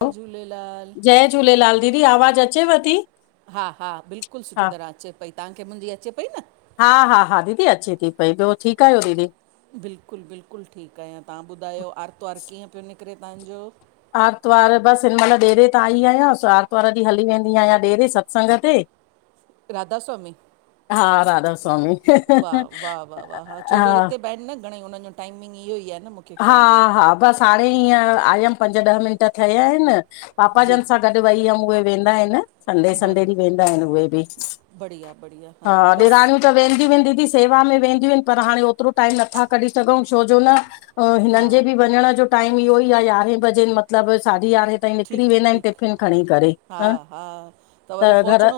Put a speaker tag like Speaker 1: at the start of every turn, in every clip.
Speaker 1: जय
Speaker 2: अऊं,
Speaker 1: झूलेलाल
Speaker 2: जय झूलेलाल, दीदी आवाज़ अचेव ती?
Speaker 1: हा हा, बिल्कुलु सुठी तरह अचे पई, तहांखे मुंहिंजी अचे पई न?
Speaker 2: हा हा हा, दीदी अचे ती पई, ॿियो ठीक आहियो दीदी?
Speaker 1: बिल्कुलु बिल्कुलु, ठीक आहियां, तां ॿुधायो आर्तवारु कीअं पियो निकिरे तांजो?
Speaker 2: आर्तवार बसि हिन महिल ॾेरे तां आई आहियां, आर्तवारु ॾींहुं हली वेंदी आहियां ॾेरे सत्संग ते।
Speaker 1: राधास्वामी?
Speaker 2: हा, राधा स्वामी,
Speaker 1: वाह वाह वाह वाह छो जो
Speaker 2: हा।
Speaker 1: हिते न [unintelligible] घणे हुननि जो टाइमिंग इहो ई आ न मुखे
Speaker 2: हा हा, बसि हाणे ईअ आयमि पंज ॾह मिंट थया इनि, पापा
Speaker 1: जी
Speaker 2: जन सां गॾु वई हमि, उहे वेंदा इनि। संडे संडे ॾीहुं
Speaker 1: बराबरि
Speaker 2: वेंदा इनि उहे बि,
Speaker 1: बढ़िया बढ़िया
Speaker 2: हा,
Speaker 1: बसि
Speaker 2: ॾेराणियूं त वेंदीयूं वेंदीयूं दींदी। सेवा में वेंदियूं इनि पर हाणे ओतिरो टाइम नथा कढी सघऊं, छो जो न
Speaker 1: हा
Speaker 2: हिननि जे बि वञण जो टाइम इहो ई आ, यारें बजे मतिलब साढी यारहें त हे निकरी
Speaker 1: ठीकु
Speaker 2: वेंदा आहिन
Speaker 1: ठीकु
Speaker 2: टिफिन खणी करे
Speaker 1: हा
Speaker 2: हं त घर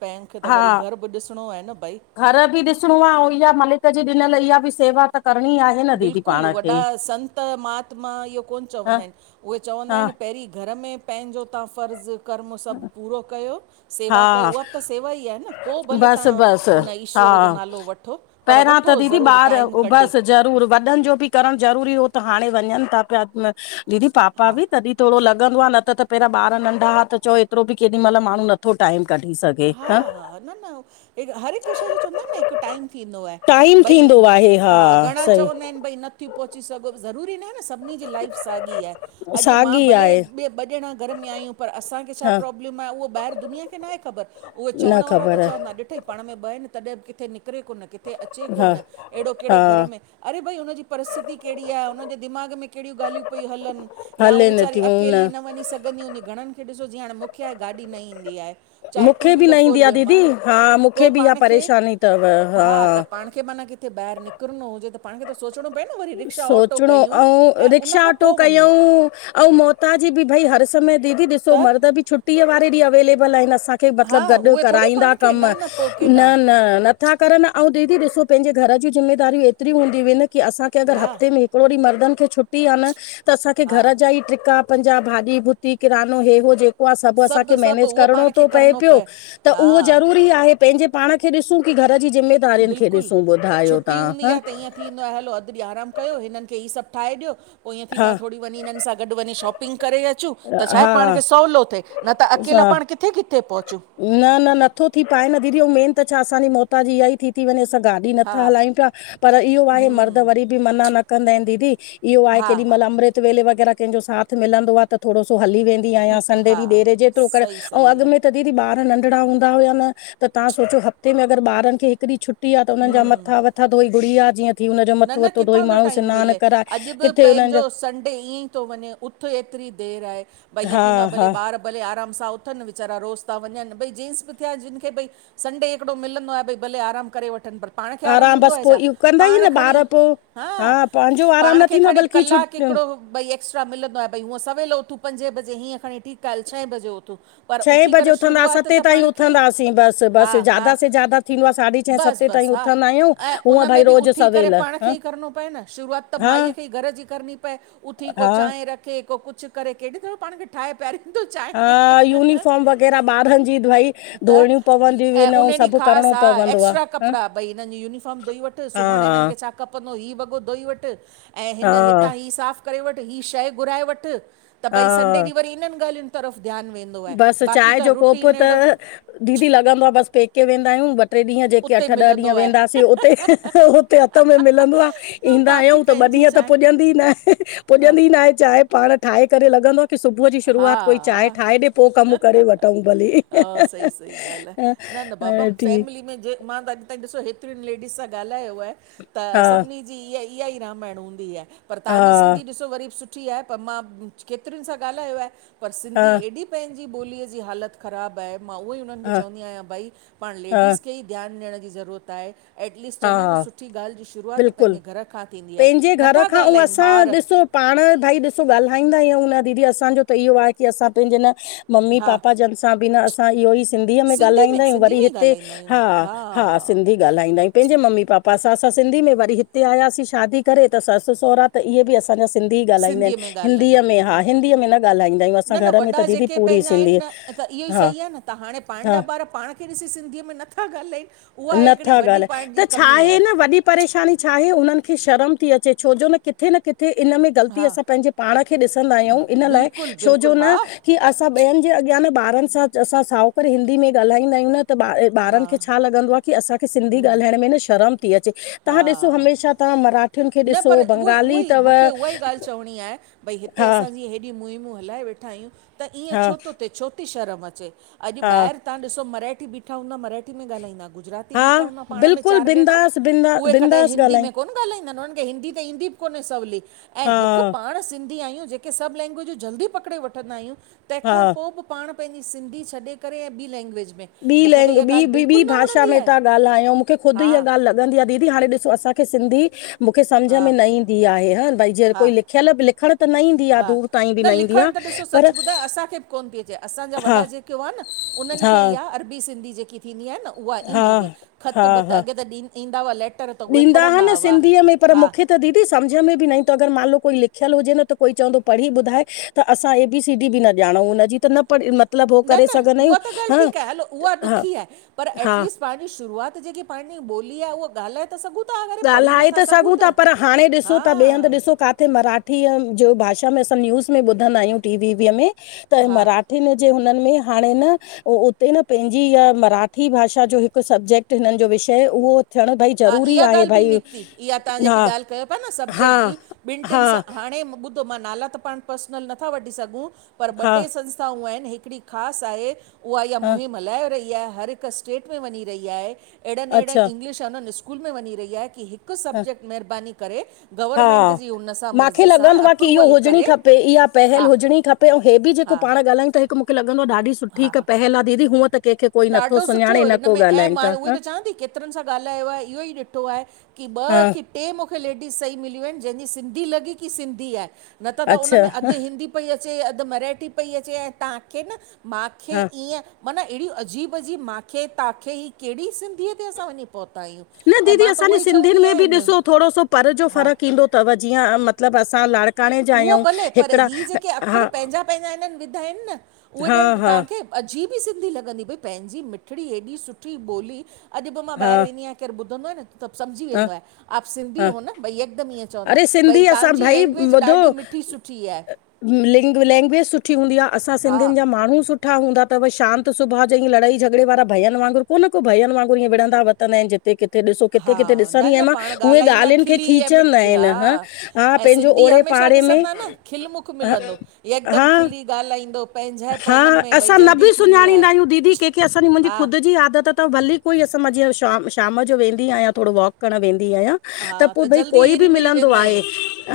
Speaker 1: पेंखे त
Speaker 2: हा
Speaker 1: वरी घर बि ॾिसणो आहे न भई
Speaker 2: घर बि ॾिसणो आ आऊं इहा मलिक जी ॾिनल इहा बि सेवा त करणी आहे न दीदी पाण खे।
Speaker 1: त संत महात्मा इहो कोन्ह
Speaker 2: ह
Speaker 1: चवंदा आहिन उहे चवंदा
Speaker 2: हा
Speaker 1: आहिन पहिरीं घर में पंहिंजो तव्हां फ़र्ज़ु कर्म सभु पूरो कयो सेवा कयो
Speaker 2: हा
Speaker 1: उहा बि त सेवा ई आहे न पो भले
Speaker 2: बसि
Speaker 1: तव्हां
Speaker 2: बसि
Speaker 1: हुन ईश्वर जो
Speaker 2: हा
Speaker 1: नालो वठो। पर
Speaker 2: पहिरां त
Speaker 1: वठो
Speaker 2: दीदी
Speaker 1: ज़रूरु
Speaker 2: ॿार
Speaker 1: टाइम कढी
Speaker 2: उबसि ज़रूर वॾनि जो बि करम ज़रूरी हो त हाणे वञनि था पिया न दीदी पापा
Speaker 1: हा
Speaker 2: बि तॾीं थोरो लॻंदो आ न त पहिरां ॿार नंढा हा त चओ एतिरो बि केॾी मल माण्हू न थो टाइम कढी सघे।
Speaker 1: हा
Speaker 2: ह
Speaker 1: हा, न न हर हिकु शइ जो चवंदा आहिन न हिकु टाइम थींदो आहे।
Speaker 2: टाइम
Speaker 1: भई
Speaker 2: थींदो आहे
Speaker 1: हा घणा
Speaker 2: सही
Speaker 1: चवंदा आहिन भई नथियूं पहुची सघो ज़रूरी न आ न सब नी जी लाइफ साॻी आहे। अॼु मां
Speaker 2: साॻी
Speaker 1: भले
Speaker 2: आहे
Speaker 1: ॿे ॿ ॼणा घर में आयूं पर असांखे छा
Speaker 2: हा
Speaker 1: प्रॉब्लम आहे उहो ॿाहिर दुनिया खे नाहे ख़बर। उहे
Speaker 2: न
Speaker 1: चवण वारा त
Speaker 2: ख़बर आहे,
Speaker 1: चवंदा ॾिठई पाण में ॿ आहिन तॾहिं बि किथे निकिरे कोन। किथे अचे
Speaker 2: हा
Speaker 1: कोन, अहिड़ो कहिड़ो घर
Speaker 2: हा
Speaker 1: में अरे भई हुनजी परिस्थिति कहिड़ी आ, हुनजे दिमा़ग में कहिड़ियूं ॻाल्हियूं पई हलनि या उ
Speaker 2: हलेनि
Speaker 1: वेचारी
Speaker 2: थियूं
Speaker 1: अकेली न वञी सघंदी हूनी घणनि मूंखे ॾिसो जीअं हाणे मूंखे आहे गाॾी न ईंदी आहे। चाहे टू
Speaker 2: मूंखे बि न
Speaker 1: व्हीलर
Speaker 2: ईंदी
Speaker 1: फोर
Speaker 2: आहे
Speaker 1: वीलर
Speaker 2: दीदी
Speaker 1: मान
Speaker 2: हा
Speaker 1: पो
Speaker 2: मूंखे बि इहा
Speaker 1: पाण खे
Speaker 2: परेशानी अथव
Speaker 1: हा त पाण के मान किथे बाहिर निकरणो हुजे त पाण खे त सोचणो पए न वरी रिक्शा ऑटो
Speaker 2: सोचणो
Speaker 1: कयूं ऐं उनखां पोइ वञूं
Speaker 2: ह आऊं मोताजी भई हर समय दीदी ॾिसो
Speaker 1: त
Speaker 2: मर्द बि छुटीअ वारे ॾींहं अवेलेबल आहिन असां के
Speaker 1: हा
Speaker 2: मतलब गॾु
Speaker 1: उहे थोरी
Speaker 2: कराईंदा
Speaker 1: पाण खे
Speaker 2: कम,
Speaker 1: न पोइ
Speaker 2: न
Speaker 1: केॾां
Speaker 2: न न छा करनि आऊं दीदी ॾिसो पंहिंजे घर जूं जिमेदारियूं एतरी हूंदियूं हिन की असांखे अगरि
Speaker 1: हा
Speaker 2: हफ़्ते में हिकिड़ो ॾींहं मर्दनि खे छुटी आ न, त असांखे
Speaker 1: हा
Speaker 2: घर जा ई ट्रिका पंजा भाॼी भुती किरानो हे हो जेक उआ सब असांखे
Speaker 1: सभु सभु
Speaker 2: मेनेज
Speaker 1: उहो
Speaker 2: करणो
Speaker 1: पाण खे
Speaker 2: तो
Speaker 1: करिणो
Speaker 2: पियो
Speaker 1: पए
Speaker 2: त
Speaker 1: हा
Speaker 2: उहो ज़रूरी आहे पेंजे पाण खे ॾिसूं की घर जी ज़िमेदारियुनि खे
Speaker 1: बिल्कुलु
Speaker 2: ॾिसूं ॿुधायो
Speaker 1: छुटी
Speaker 2: तव्हां
Speaker 1: हूंदी
Speaker 2: हा
Speaker 1: आहे त ईअं थींदो हलो अध ॾिहं आराम कयो हिननि खे ईसब ठाए ॾियो पो ईअं थींदो
Speaker 2: हा
Speaker 1: आ थोरी वञी हिननि सां गॾु वञी शॉपिंग करे अच चूं त
Speaker 2: हा
Speaker 1: छा आहे पाण
Speaker 2: हा
Speaker 1: खे सवलो थे न त अकेला
Speaker 2: असां
Speaker 1: पाण किथे किथे पहुचूं।
Speaker 2: न न, नथो थी पाए न दीदी ऐं मेन त छा असांजी मोताजी इहा ई थी थी वञे असां गाॾी
Speaker 1: हा
Speaker 2: नथा हलायूं पिया पर इहो आहे मर्द वरी बि मना न कंदा आहिन दीदी इहो आहे
Speaker 1: हा
Speaker 2: केॾी
Speaker 1: हा
Speaker 2: महिल अमृत वेले वग़ैरह कंहिंजो साथ मिलंदो आ त थोरो सो हली वेंदो ठी आयां, संडे
Speaker 1: हा
Speaker 2: डीं डेर जेतिरो करे
Speaker 1: सही
Speaker 2: ऐं
Speaker 1: सही आहे
Speaker 2: अॻिमें त दीदी ॿार नंढड़ा हूंदा हुया त तव्हां सोचो हफ्ते में ॿारन खे हिकड़ी छुटी टी आ त उन्हजा मथां वथां धोई गूड़िया जीअं थी हुनजो
Speaker 1: न
Speaker 2: मथो
Speaker 1: न,
Speaker 2: वथो धोई
Speaker 1: किथां थो
Speaker 2: माण्हू
Speaker 1: टाइम
Speaker 2: सनानु
Speaker 1: मिले
Speaker 2: कराए
Speaker 1: अॼु बि
Speaker 2: किथे उन्हनि
Speaker 1: पंहिंजो
Speaker 2: जा
Speaker 1: संडे ईअं ई थो वञे। उथ एतिरी देरि आहे भई ईअं
Speaker 2: हा
Speaker 1: थींदो आहे भले
Speaker 2: हा
Speaker 1: ॿार भले आराम सां उथनि वेचारा रोज़ था वञनि भई जेंस बि थिया जिन खे भई संडे हिकिड़ो मिलंदो आ भई भले आराम करे वठनि पर पाण खे आराम हूंदो
Speaker 2: बसि
Speaker 1: आ
Speaker 2: पोइ
Speaker 1: छा?
Speaker 2: इहो कंदा ई
Speaker 1: पाण
Speaker 2: न
Speaker 1: खणी
Speaker 2: ॿार पोइ
Speaker 1: हा
Speaker 2: पंहिंजो आराम
Speaker 1: पाण
Speaker 2: न
Speaker 1: खे
Speaker 2: थींदो आहे
Speaker 1: खणी
Speaker 2: बल्कि छुट
Speaker 1: कलाक हिकड़ो भई एक्स्ट्रा मिलंदा आहे भई हूअं सवेल उथूं पंजे बजे हीअं खणी ठीक आ हल छह बजे उथूं। पर
Speaker 2: छहें
Speaker 1: उथी
Speaker 2: बजे
Speaker 1: करे
Speaker 2: उथंदा
Speaker 1: शुरूआत
Speaker 2: सते
Speaker 1: त
Speaker 2: ताईं
Speaker 1: पाण खे ई,
Speaker 2: उथंदासीं बसि
Speaker 1: हा
Speaker 2: बसि
Speaker 1: हा।
Speaker 2: ज्यादा से ज्यादा थींदो आहे साढी छहें
Speaker 1: बस
Speaker 2: सते
Speaker 1: बस
Speaker 2: ताईं
Speaker 1: हा,
Speaker 2: उथंदा आहियूं
Speaker 1: अएं
Speaker 2: हूअं
Speaker 1: उन
Speaker 2: भई
Speaker 1: में बि उ
Speaker 2: रोज़ु
Speaker 1: उथी करे
Speaker 2: सवेल
Speaker 1: पाण खे
Speaker 2: हा
Speaker 1: ई करणो पए न, शुरूआत त
Speaker 2: हा
Speaker 1: माईअ खे ई घर जी करणी पए उथी पो
Speaker 2: हा
Speaker 1: चांय रखे, को कुछ करे, कें ॾींह थोड़ो पाण खे ठाहे पियारे
Speaker 2: हा, यूनिफॉर्म वग़ैरा, ॿारन जी भई धोइणयूं पवंदयूं इन अऊं सभ
Speaker 1: ख़ास आ, एक्स्ट्रा कपड़ा भई हिनन जी यूनिफॉर्म धोई वठ
Speaker 2: हा
Speaker 1: सुभांणे हिनन खे छा खपंदो, ही वॻो धोई वठ, अएं
Speaker 2: हा
Speaker 1: हिन
Speaker 2: हा
Speaker 1: हितां ही साफ़ करे वठ, ही शै घुराए वठ, त भई
Speaker 2: हा
Speaker 1: संडे ॾींह वरी इनन, ॻाल्हियुन तरफ़ ध्यान वेंदो। आहे
Speaker 2: बस
Speaker 1: बाक़ी
Speaker 2: चांय
Speaker 1: त
Speaker 2: जो कोप
Speaker 1: रुटीन
Speaker 2: त,
Speaker 1: अहिड़ो
Speaker 2: दीदी लॻंदो आ बस पेके वेंदायूं ट्रे ॾींहं जेके
Speaker 1: उते
Speaker 2: अठ ॾह
Speaker 1: मिलंदो
Speaker 2: ॾींहं
Speaker 1: आहे
Speaker 2: वेंदासीं उते, हुते हथ में मिलंदो आ।
Speaker 1: बाक़ी
Speaker 2: ईंदायूं त ॿ
Speaker 1: पंहिंजी
Speaker 2: ॾींहं त
Speaker 1: चांहि
Speaker 2: पुॼंदी ई नाहें, पुॼंदी ई नांहें चांय पाण ठाहे करे लॻंदो आ की सुबूह जी शुरुआत कोई चांय
Speaker 1: हा
Speaker 2: ठाए ॾे पो कम करे वठूं भलीे,
Speaker 1: हा, सही सही ॻाल्हि आहे न न बाबा
Speaker 2: अ ठीक
Speaker 1: फैमिली में जे मां त अॼ ताईं ॾिसो, हेतरिन लेडीस सां ॻाल्हायो आहे
Speaker 2: हा
Speaker 1: त सभनी जी इहा, ईसाई रामायण हूंदी आहे, पर तहां जी
Speaker 2: हा
Speaker 1: सिंधी ॾिसो वरी बि सुठी आहे, पर मां केतरिन सां ॻाल्हायो आहे, पर
Speaker 2: हा
Speaker 1: सिंधी एॾी पंहिंजी ॿोलीअ जी हालत ख़राब आहे, मां उहोई उन्हनि खे
Speaker 2: हा
Speaker 1: चवंदी आयां, भाई पाण
Speaker 2: हा
Speaker 1: लेडीस खे ई ध्यान ॾियण जी ज़रूअत आहे। एटलीस्ट चवंदा एन न,
Speaker 2: हा
Speaker 1: सुठी ॻाल्ह जी शुरुआत
Speaker 2: बिल्कुलु
Speaker 1: पंहिंजे घर खां थींदी आहे,
Speaker 2: पंहिंजे घर
Speaker 1: नथा
Speaker 2: खां ऐं
Speaker 1: ॻाल्हाईन
Speaker 2: असां
Speaker 1: ॿार
Speaker 2: ॾिसो पाण भई ॾिसो ॻाल्हाईंदा आयूं न, दीदी असांजो त इहो आहे की असां पैंजे न मम्मी,
Speaker 1: हा
Speaker 2: पापा जन असां बि न असां इहो ई सिंधीअ में
Speaker 1: सिंधी
Speaker 2: ॻाल्हाईंदायूं,
Speaker 1: सिंधी
Speaker 2: वरी
Speaker 1: में ई
Speaker 2: हिते
Speaker 1: ॻाल्हाईंदा आहियूं
Speaker 2: हा, हा, सिंधी ॻाल्हाईंदायूं। पेंजे ममी पापा सां, असां सिंधी में, वरी हिते आयासीं शादी करे त ससु सुहरा त इहे भी असां असांजा सिंधी ॻाल्हाईंदा एन,
Speaker 1: सिंधीअ में
Speaker 2: हिंदीअ
Speaker 1: ॻाल्हायूं
Speaker 2: में, हा हिंदीअ में न ॻाल्हाईंदायूं असां
Speaker 1: न न
Speaker 2: घर में त
Speaker 1: वॾा
Speaker 2: दीदी
Speaker 1: जेके
Speaker 2: पूरी
Speaker 1: पंहिंजा आहिनि
Speaker 2: सिंधी
Speaker 1: न त इहोई
Speaker 2: हा
Speaker 1: सही आ न, त हाणे पांजा
Speaker 2: हा
Speaker 1: ॿार पाण खे ॾिसी सिंधीअ में नथा ॻाल्हाईन।
Speaker 2: नथा ॻाल्हाए, त छाहे न वॾी परेशानी छाहे, उनन खे शर्म ती अचे, छो जो न किथे न किथ किथे, इन में ग़ल्ती
Speaker 1: हा
Speaker 2: असां पंहिंजे पाण खे ॾिसंदायूं, इन लाइ
Speaker 1: बिल्कुलु
Speaker 2: छोजो
Speaker 1: बिल्कुलु हा
Speaker 2: न की असां ॿियन जे अॻयां न, ॿारन सां असां साओं करें हिंदी में ॻाल्हाईंदायूं न त, ॿ ॿारन
Speaker 1: हा
Speaker 2: खे छा लॻंदो आं, की असांखे सिंधी ॻाल्हाइण में न शर्म ती अचे, तहां ॾिसो
Speaker 1: हा
Speaker 2: हमेशा तहां मरा
Speaker 1: न पर उहोई उहोई, मूखे उहाई ॻाल्ह चवणी आहे भई हिते
Speaker 2: हा
Speaker 1: असां जीअं हेॾी मुहिमूं हलाए वेठायूं, त ईंएं
Speaker 2: हा
Speaker 1: छोतो थे, छो छोती शर्म अचे, अॼ
Speaker 2: हा
Speaker 1: ॿाहिर तहां ॾिसो मराठी ॿीठा हूंदा, मराठी में ॻाल्हाईंदा, गुजराती
Speaker 2: हा
Speaker 1: बीठा हूंदा पाण में
Speaker 2: बिल्कुलु
Speaker 1: चार ॼणा,
Speaker 2: बिंदास बिंदा
Speaker 1: उहे कॾहिं
Speaker 2: बिंदास
Speaker 1: हिंदी
Speaker 2: ॻाल्हायूं
Speaker 1: में कोन ॻाल्हाईं उनन खे हिंदी त ईंदी बि कोन्हें सवली, ऐं
Speaker 2: हा
Speaker 1: हिक पाण सिंधी आयूं जेके सभ लैंग्विजूं जल्दी पकड़े वठंदायूं,
Speaker 2: हा
Speaker 1: तेंखां पो बि पाण पंहिंजी सिंधी छॾे करे, ऐं ॿीं लैंग्वेज में
Speaker 2: ॿीं
Speaker 1: मूंखे त
Speaker 2: लैंग्
Speaker 1: इहा ॻाल्हि
Speaker 2: ॿी, ॿी
Speaker 1: बिल्कुलु न
Speaker 2: भाषा
Speaker 1: वणंदी
Speaker 2: में
Speaker 1: आहे
Speaker 2: था ॻाल्हायऊं, मूंखे ख़ुद
Speaker 1: हा
Speaker 2: इहा ॻाल्ह लॻ ॻंदी आ, दीदी हाणे ॾिसो असांखे सिंधी, मूखे सम्झ
Speaker 1: हा
Speaker 2: में न ईंदी आहे, हां, भाई जींएं कोई
Speaker 1: हा
Speaker 2: लिख् लिख्यल बि लिखण त न ईंदी आहे
Speaker 1: हा,
Speaker 2: दूर ताईं बि
Speaker 1: न
Speaker 2: ईंदी
Speaker 1: लिखण त
Speaker 2: आहे
Speaker 1: ॾिसो सच
Speaker 2: पर
Speaker 1: ॿुधायां, असांखे बि कोन पी अचे, असांजा
Speaker 2: हा
Speaker 1: वॾा जेके हुआ न उन्हनि
Speaker 2: हा
Speaker 1: खे इहा, अरबी सिंधी जेकी थींदी आ न, उहा
Speaker 2: हा
Speaker 1: ईंदी हुई, ख़त
Speaker 2: हा
Speaker 1: ॿत
Speaker 2: हा
Speaker 1: अॻे त ॾीं ईंदा हुआ, लेट
Speaker 2: ॾींदा हा न, सिंधीअ में पर मूखे त दीदी सम्झ में बि न‌ इंदो, त अगर मान लो कोई लिखयल हुजे न त कोई चवंदो पढ़ी ॿुधाइ त असां ए बी सी डी बि न ॼाणू हुनजी त न पढ मत
Speaker 1: न न उहा त ॻाल ठीक आए, हलो उहा
Speaker 2: हा
Speaker 1: ॾुखी आए पर
Speaker 2: हा
Speaker 1: एटलीस्ट पंहिंजी शुरुआत जेकी पंहिंजी ॿोली आ उहा ॻालाइण त सब तां वट
Speaker 2: ॻालाए त सघूं था पर, हाणे ॾिसो
Speaker 1: हा
Speaker 2: त ॿिए हंधु ॾिसो काथे मराठी ठीअ जो भाषा में असां न्यूज़ में ॿुधंदा आहियूं टी वीवीअ में त
Speaker 1: हा
Speaker 2: मराठा हिन जे हुनन में हाणे न उ उते न पंहिंजी इहा मराठी भाषा जो हिक सब्जेक्ट हिनन जो विषय उहो थियण भाई
Speaker 1: हा
Speaker 2: ज़रूरी
Speaker 1: इहा
Speaker 2: आहे।
Speaker 1: ॻाल्हि बि
Speaker 2: भई
Speaker 1: निकती इहा तां जेकी
Speaker 2: हा
Speaker 1: ॻाल कयो पिया न
Speaker 2: हा
Speaker 1: सब्जेक्ट जी, ॿिन
Speaker 2: हा
Speaker 1: टिन सां हाणे ॿुध त मां नाला त पाण पर्सनल नथा वठी सघूं, पर ॿ
Speaker 2: हा
Speaker 1: टे संस्थाऊं आहिन हिकड़ी ख़ास आहे उहा इहा
Speaker 2: हा
Speaker 1: मुहिम हलाए रही आ, हर हिक स्टेट में वञी रही आहे। अहिड़न अहिड़न
Speaker 2: अच्छा
Speaker 1: इंग्लिश उन्हनि स्कूल में वञी रही आहे की हिक
Speaker 2: ह
Speaker 1: सब्जेक्ट महिरबानी करे। गवर्नमेंट
Speaker 2: हा
Speaker 1: जी हुन सां
Speaker 2: मांखे
Speaker 1: मर्ज़ी सां
Speaker 2: लॻंदो आं की इहो
Speaker 1: अप्रूवल
Speaker 2: हुजणी
Speaker 1: करे
Speaker 2: खपे इहा पहल
Speaker 1: हा
Speaker 2: हुजणी खपे। हे बि जेको
Speaker 1: हा
Speaker 2: पाण ॻालायूं था त हिक मूंखे लॻंदो आ ॾाढी सुठी
Speaker 1: हा
Speaker 2: पहल आ दीदी हूअं त कंहिंखे कोई नथो
Speaker 1: ॾाढो सुठो
Speaker 2: सुञाणे न
Speaker 1: हिन
Speaker 2: को
Speaker 1: में ऐं
Speaker 2: ॻाल्हाइनि
Speaker 1: मां
Speaker 2: था
Speaker 1: उहे त चवां थी केतरन सां ॻालायो आए इहो ई ॾिठो आए की ॿ
Speaker 2: हा,
Speaker 1: कि टे मूंखे लेडीस सही मिलियूं आहिन, जंहिंजी सिंधी लॻी की सिंधी आहे न त त उन
Speaker 2: अच्छा,
Speaker 1: में अधु हिंदी पई अचे अधु मराठी पई अचे ऐं तां खे न मांखे
Speaker 2: हा,
Speaker 1: ईंय मऩ एड़ी अजीब अजीब मांखे तांखे ई कहिड़ी सिंधीअ ते असां वञी पहुता आहियूं?
Speaker 2: न
Speaker 1: ऐं
Speaker 2: दीदी,
Speaker 1: मां त
Speaker 2: असांजे
Speaker 1: उहो ई
Speaker 2: सिंधियुन
Speaker 1: चवंदी
Speaker 2: में बि
Speaker 1: आहियां
Speaker 2: ॾिसो थोरो सो पर जो
Speaker 1: हा
Speaker 2: फ़र्क़ ईंदो थव जीअं मतलब असां लाड़
Speaker 1: उहो भले, पर ही जेके अख़र पंहिंजा पंहिंजा हिनन विधा आहिन न उहे
Speaker 2: हा
Speaker 1: ॼण
Speaker 2: हा
Speaker 1: तव्हांखे अजीब ई सिंधी लॻंदी, भई! पंहिंजी मिठड़ी एॾी सुठी ॿोली अॼु बि मां
Speaker 2: हा
Speaker 1: ॿाहिर वेंदी आहियां केर ॿुधंदो आए न, त समझी
Speaker 2: हा
Speaker 1: वेंदो आ, आप सिंधी
Speaker 2: हा
Speaker 1: हो न, भाई हिकदम ईअ।
Speaker 2: अरे! सिंधी असां भई दो
Speaker 1: मिठी सुठी आहे
Speaker 2: लैग् लैंग्विज सुठी हूंदी आं, असां
Speaker 1: हा
Speaker 2: सिंधीयुन जा माण्हू सुठ सुठा हूंदा थव, शांत स्वभाव जां, ईंय लड़ाई झगड़े वारा भइन वांगुरु कोन, को भइन वांगुर ईंय विंरन्दा वतंदा आहिन जित किथे किथे ॾिसो, किथे
Speaker 1: हा
Speaker 2: किथे ॾिसंदी आया न,
Speaker 1: पाण
Speaker 2: उहें
Speaker 1: ॻाल्हाईंदा
Speaker 2: ॻाल्हियुन खे
Speaker 1: खिली ऐं
Speaker 2: खींचन [unintelligible]
Speaker 1: मिठ
Speaker 2: हा
Speaker 1: ऐं
Speaker 2: पंहिंजो
Speaker 1: सिंधी
Speaker 2: ओड़े-
Speaker 1: हमेशह
Speaker 2: पाड़े में,
Speaker 1: ॾिसंदा न खिलमुख
Speaker 2: ह ह।
Speaker 1: मिलंदो यकदमि
Speaker 2: हा।
Speaker 1: खिली ॻाल्हाईंदो पंहिंजाइप
Speaker 2: हा,
Speaker 1: उन्हनि में भई
Speaker 2: असां न
Speaker 1: जल्दी
Speaker 2: बि
Speaker 1: थींदी
Speaker 2: सुञाणींदा
Speaker 1: आहे
Speaker 2: आहियूं दीदी केखे। असांजी- मुंहिंजी
Speaker 1: हा
Speaker 2: ख़ुद जी आदत। थव भली कोई, असां मां जीअं शा शाम जो वेंदी आहियां। थोरो वॉक करण वेंदी आहियां। त
Speaker 1: हा
Speaker 2: पो भई
Speaker 1: जल्दी
Speaker 2: कोई
Speaker 1: हेरी
Speaker 2: भी
Speaker 1: मेरी
Speaker 2: मिलंदो
Speaker 1: वेंदा
Speaker 2: आहे
Speaker 1: आहियूं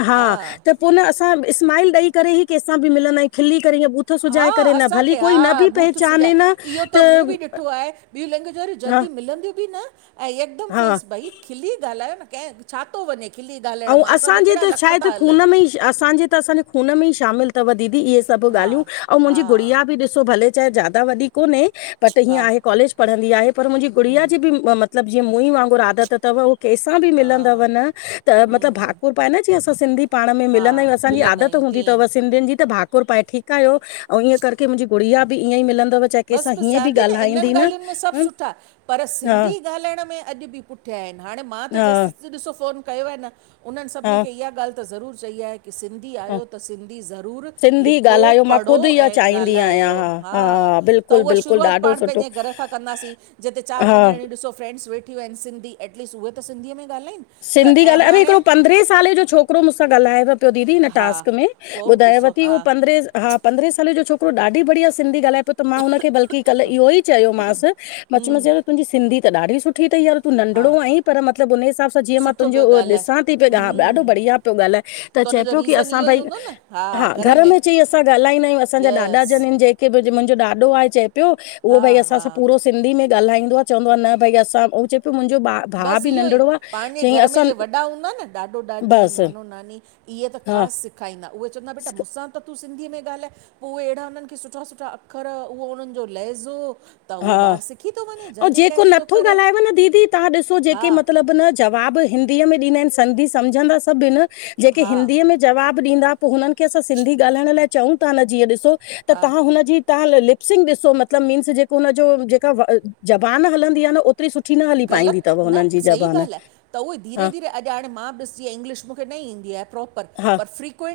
Speaker 2: हा त पो न असां स्माइल ॾेई करे ई कैंसां बि मिलंदा आहियूं‌। खिली करे या ॿूथ सुॼाए
Speaker 1: हा,
Speaker 2: करे न भली
Speaker 1: असांखे
Speaker 2: कोई न
Speaker 1: हा,
Speaker 2: बि
Speaker 1: ॿूथ सुॼाए
Speaker 2: पहचाने न
Speaker 1: इहो त मूं भी ॾिठो आए। ॿियूं लैंग्वेज वारयूं
Speaker 2: हा
Speaker 1: जल्दी मिलंदियूं बि न, ऐं यकदम
Speaker 2: हा
Speaker 1: फेस, भई खिली ॻालायो न? कंहिं छा थो वञे खिली ॻाल्हाइण मां? असांजा केहिड़ा लख था हलन!
Speaker 2: असांजी त असांजे खून में शामिल थव दीदी, इहे सभु
Speaker 1: हा
Speaker 2: ॻाल्हियूं,, ऐं
Speaker 1: हा
Speaker 2: मुंहिंजी गुड़िया बि ॾिसो। ॾिसो भले चाहे ज़्यादा वॾी कोने, बट
Speaker 1: हा
Speaker 2: हिंयं आहें कॉलेज पढदीं आहे, पर मुंहिंजी गुड़िया जे ब़ि मत मतलब, जीअं मूं वांगुरु आदत थव, उह कहिंसां बि मिलंदव
Speaker 1: हा
Speaker 2: न त मतलब भा भाकुर पाए न जीअ, असां सिंधी पाण में भाकुर
Speaker 1: हा
Speaker 2: पाए न जीअं असां सिंधी मिलंदां आहियूं? असांजी
Speaker 1: मिलंदा
Speaker 2: आदत
Speaker 1: आहियूं
Speaker 2: हूंदी
Speaker 1: तीअं
Speaker 2: थव सिंधियुन जी त भाकुर पाए, ठीक आयो? अंऊ ईअं करके, मुंहिंजी गुड़िया बि ईअं ई मिलंदव। चाहे
Speaker 1: बस
Speaker 2: कंहिंसां
Speaker 1: बस
Speaker 2: हीअं
Speaker 1: चवां
Speaker 2: बि
Speaker 1: थी न, इनन
Speaker 2: ॻाल्हाईंदी न
Speaker 1: ॻालियुन में सभ
Speaker 2: हम्म
Speaker 1: सुठा, पर सिंधी
Speaker 2: हा
Speaker 1: ॻालाइण में अॼु बि पुठियां आहिन। हाणे मां त
Speaker 2: हा
Speaker 1: जेस ॾिसो फोन कयो आहे न? उनन सभनी
Speaker 2: हा
Speaker 1: खे इहा ॻाल त, ज़रूर चई आहे की सिंधी सिंधी
Speaker 2: हा
Speaker 1: आहियो त? सिंधी ज़रूरु
Speaker 2: सिंधी
Speaker 1: लिखो-
Speaker 2: ॻाल्हायो मां
Speaker 1: पढ़ो
Speaker 2: ख़ुदि इहा
Speaker 1: ऐं
Speaker 2: चाहींदी आहियां
Speaker 1: ॻाल्हायो। हा। त
Speaker 2: बिल्कुलु
Speaker 1: उहा
Speaker 2: बिल्कुलु
Speaker 1: शुरुआत
Speaker 2: ॾाढो
Speaker 1: पाण
Speaker 2: सुठो
Speaker 1: पंहिंजे घर खां कंदासीं। जिते चारि
Speaker 2: हा
Speaker 1: पंज ॼणियूं। ॾिसो, फ्रेंड्स वेठियूं आहिनि सिंधी। एटलीस्ट उहे त सिंधीअ में गाल्हाइनि‌।
Speaker 2: सिंधी ॻाल्हाए, अरे हिकिड़ो पंद्रहें सांल जो छोकिरो मुसां ॻाल्हाययोव। ॿियो दीदी, हिन्
Speaker 1: हा
Speaker 2: टास्क में,
Speaker 1: पोइ ॾिसो
Speaker 2: ॿुधायावती
Speaker 1: हा
Speaker 2: हूं पंद्रह हा। पंदहें साल जों छोकरों ॾाढी बढ़िया सिंधी गांल्हाए प्यो। त् मां हुनखे बल्कि कल्ह इहो ई चयोमांसि। मां चयोमांस यार तुंहिंजी सिंधी त ॾाढी सुठी तई यार। तू
Speaker 1: हा
Speaker 2: नंढिरो आहीं, पर मतलब उन हिसाब सां। जीअं मां
Speaker 1: सुठो
Speaker 2: तुंहिंजो
Speaker 1: पियो
Speaker 2: उहो
Speaker 1: ॻाल्हाए
Speaker 2: ॾिसां थी
Speaker 1: त
Speaker 2: पईा ॾाढो बढ़िया पियो ॻाल्हाए, त चए
Speaker 1: हुनजो
Speaker 2: पियो की
Speaker 1: रीज़न
Speaker 2: असां
Speaker 1: इहो ई
Speaker 2: भई।
Speaker 1: हूंदो न
Speaker 2: हा घर में चई असां ॻाल्हाईंदा आहियूं। असांजा ॾाॾा
Speaker 1: यस
Speaker 2: जन आहिनि जेके बि, मुंहिंजो ॾाॾो आहे चए पियो, उहो
Speaker 1: हा
Speaker 2: भई असां
Speaker 1: हा
Speaker 2: सभ पूरो सिंधी में ॻाल्हाईंदो आं। चवंदो आहे न भई असां, उह चए पियो, मुंहिंजो ॿारु। भाउ बि
Speaker 1: बसि इहो ई
Speaker 2: नंढिड़ो आं।
Speaker 1: पंहिंजे घर में जे वॾा हूंदा न? ॾाॾो-ॾाॾी,
Speaker 2: बसि
Speaker 1: नानो- नानी इहे त
Speaker 2: हा
Speaker 1: ख़ासि सेखारींदा। उहे चवंदा बेटा मुसां असां सां त तूं सिंधी में ॻाल्हाए। पोइ उहे अहिड़ा उन्हनि खे सुठा- सुठा अख़र, उहो उन्हनि जो लहज़ो। त उहो
Speaker 2: हा,
Speaker 1: ॿारु सिखी थो वञे
Speaker 2: ऐं
Speaker 1: जल्दी
Speaker 2: जेको
Speaker 1: कैच थो
Speaker 2: नथो
Speaker 1: करे
Speaker 2: ॻाल्हायव न दीदी? तव्हां ॾिसो,
Speaker 1: हा
Speaker 2: जेके मतिलबु न जवाबु हिंदीअ में ॾींदा आहिनि, सिंधी सम्झंदा सभु आहिनि‌ जेके
Speaker 1: हा
Speaker 2: हिंदीअ में जवाबु ॾींदा। पोइ हुननि खे असां सिंधी ॻाल्हाइण लाइ चऊं था न, जीअं ॾिसो? त
Speaker 1: हा
Speaker 2: तव्हां हुनजी तव्हां लिपसिंग ॾिसो, मतलब मीन्स जेके उनजो जेका, ज़बान हलंदी आं न? ओतिरी सुठी न हली पाईंदी
Speaker 1: ग़लति
Speaker 2: तव्,
Speaker 1: न
Speaker 2: हुननि जी
Speaker 1: सही
Speaker 2: ज़बान,
Speaker 1: ॻाल्हि आहे त उहे धीरे
Speaker 2: हा।
Speaker 1: धीरे अॼु हाणे मां बि ॾिसी इंग्लिश मूंखे न ईंदी आहे प्रोपर,
Speaker 2: हा
Speaker 1: पर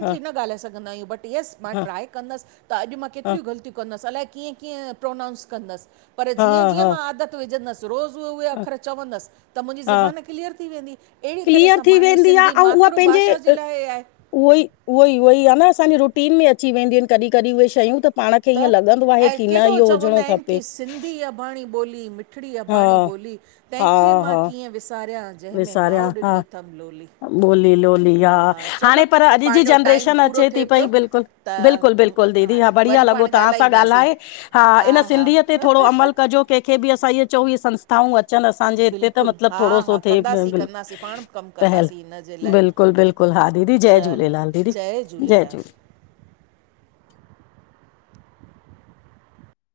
Speaker 2: हा
Speaker 1: न ॻाल्हाए सघंदा आहियूं बट। यस मां
Speaker 2: हा
Speaker 1: ट्राए कंदसि, त अॼु मां
Speaker 2: हा
Speaker 1: केतिरियूं ग़लतियूं कंदसि? अलाए कीअं कीअं प्रोनाउंस कंदसि? पर
Speaker 2: हा
Speaker 1: जीअं - जीअं मां
Speaker 2: हा
Speaker 1: आदत विझंदसि रोज़ु। पो उहे अख़र चवंदसि, त मुंहिंजी
Speaker 2: हा
Speaker 1: ज़बान क्लीअर थी वेंदी। अहिड़ी तरह
Speaker 2: क्लियर
Speaker 1: सां
Speaker 2: थी
Speaker 1: पंहिंजी
Speaker 2: वेंदी
Speaker 1: सिंधी,
Speaker 2: आहे ऐं उहा
Speaker 1: मातृभाषा जे
Speaker 2: पंहिंजे
Speaker 1: लाइ आहे।
Speaker 2: उहो ई -उहो ई -उहो ई आहे न, असांजी रुटीन में अची वेंदियूं आहिनि। कॾहिं- कॾहिं उहे शयूं त। पाण खे ईअं
Speaker 1: त,
Speaker 2: लॻंदो आहे
Speaker 1: ऐं
Speaker 2: की न
Speaker 1: केॾो
Speaker 2: इहो
Speaker 1: चवंदा
Speaker 2: हुजिणो
Speaker 1: आहिनि?
Speaker 2: खपे
Speaker 1: की सिंधी अबाणी ॿोली- मिठड़ी
Speaker 2: हा
Speaker 1: अबाणी ॿोली।
Speaker 2: हा
Speaker 1: तंहिंखे मां
Speaker 2: हा
Speaker 1: कीअं विसारियां? जंहिं में माउ ॾिनी थमि लोली।
Speaker 2: ॿोली-लोली हा,
Speaker 1: चलो
Speaker 2: हाणे पर अॼु जी
Speaker 1: पंहिंजो टाइम
Speaker 2: जनरेशन
Speaker 1: पूरो
Speaker 2: अचे थी
Speaker 1: थिए
Speaker 2: पई
Speaker 1: पियो
Speaker 2: बिल्कुलु,
Speaker 1: त
Speaker 2: बिल्कुलु- बिल्कुलु। बिल्कुल दीदी, हा।
Speaker 1: न
Speaker 2: बढ़िया
Speaker 1: वरी
Speaker 2: लॻो
Speaker 1: पाण
Speaker 2: तव्हां सां
Speaker 1: ॻाल्हाईंदासीं
Speaker 2: ॻाल्हाए, हा। इन सिंधीअ ते थोरो अमल कजो। कंहिंखे बि असां इअ चऊं ईय संस्थाऊं अचनि, असांजे हिते त
Speaker 1: बिल्कुलु
Speaker 2: मतलबु,
Speaker 1: हा
Speaker 2: थोरो
Speaker 1: हा
Speaker 2: सो थिए
Speaker 1: कंदासीं
Speaker 2: बिल्कुलु।
Speaker 1: कंदासीं पाण बि कमु
Speaker 2: पहल,
Speaker 1: कंदासीं हिन जे लाइ
Speaker 2: बिल्कुलु- बिल्कुलु हा दीदी, जय झूलेलाल दीदी। जय झूलेलाल।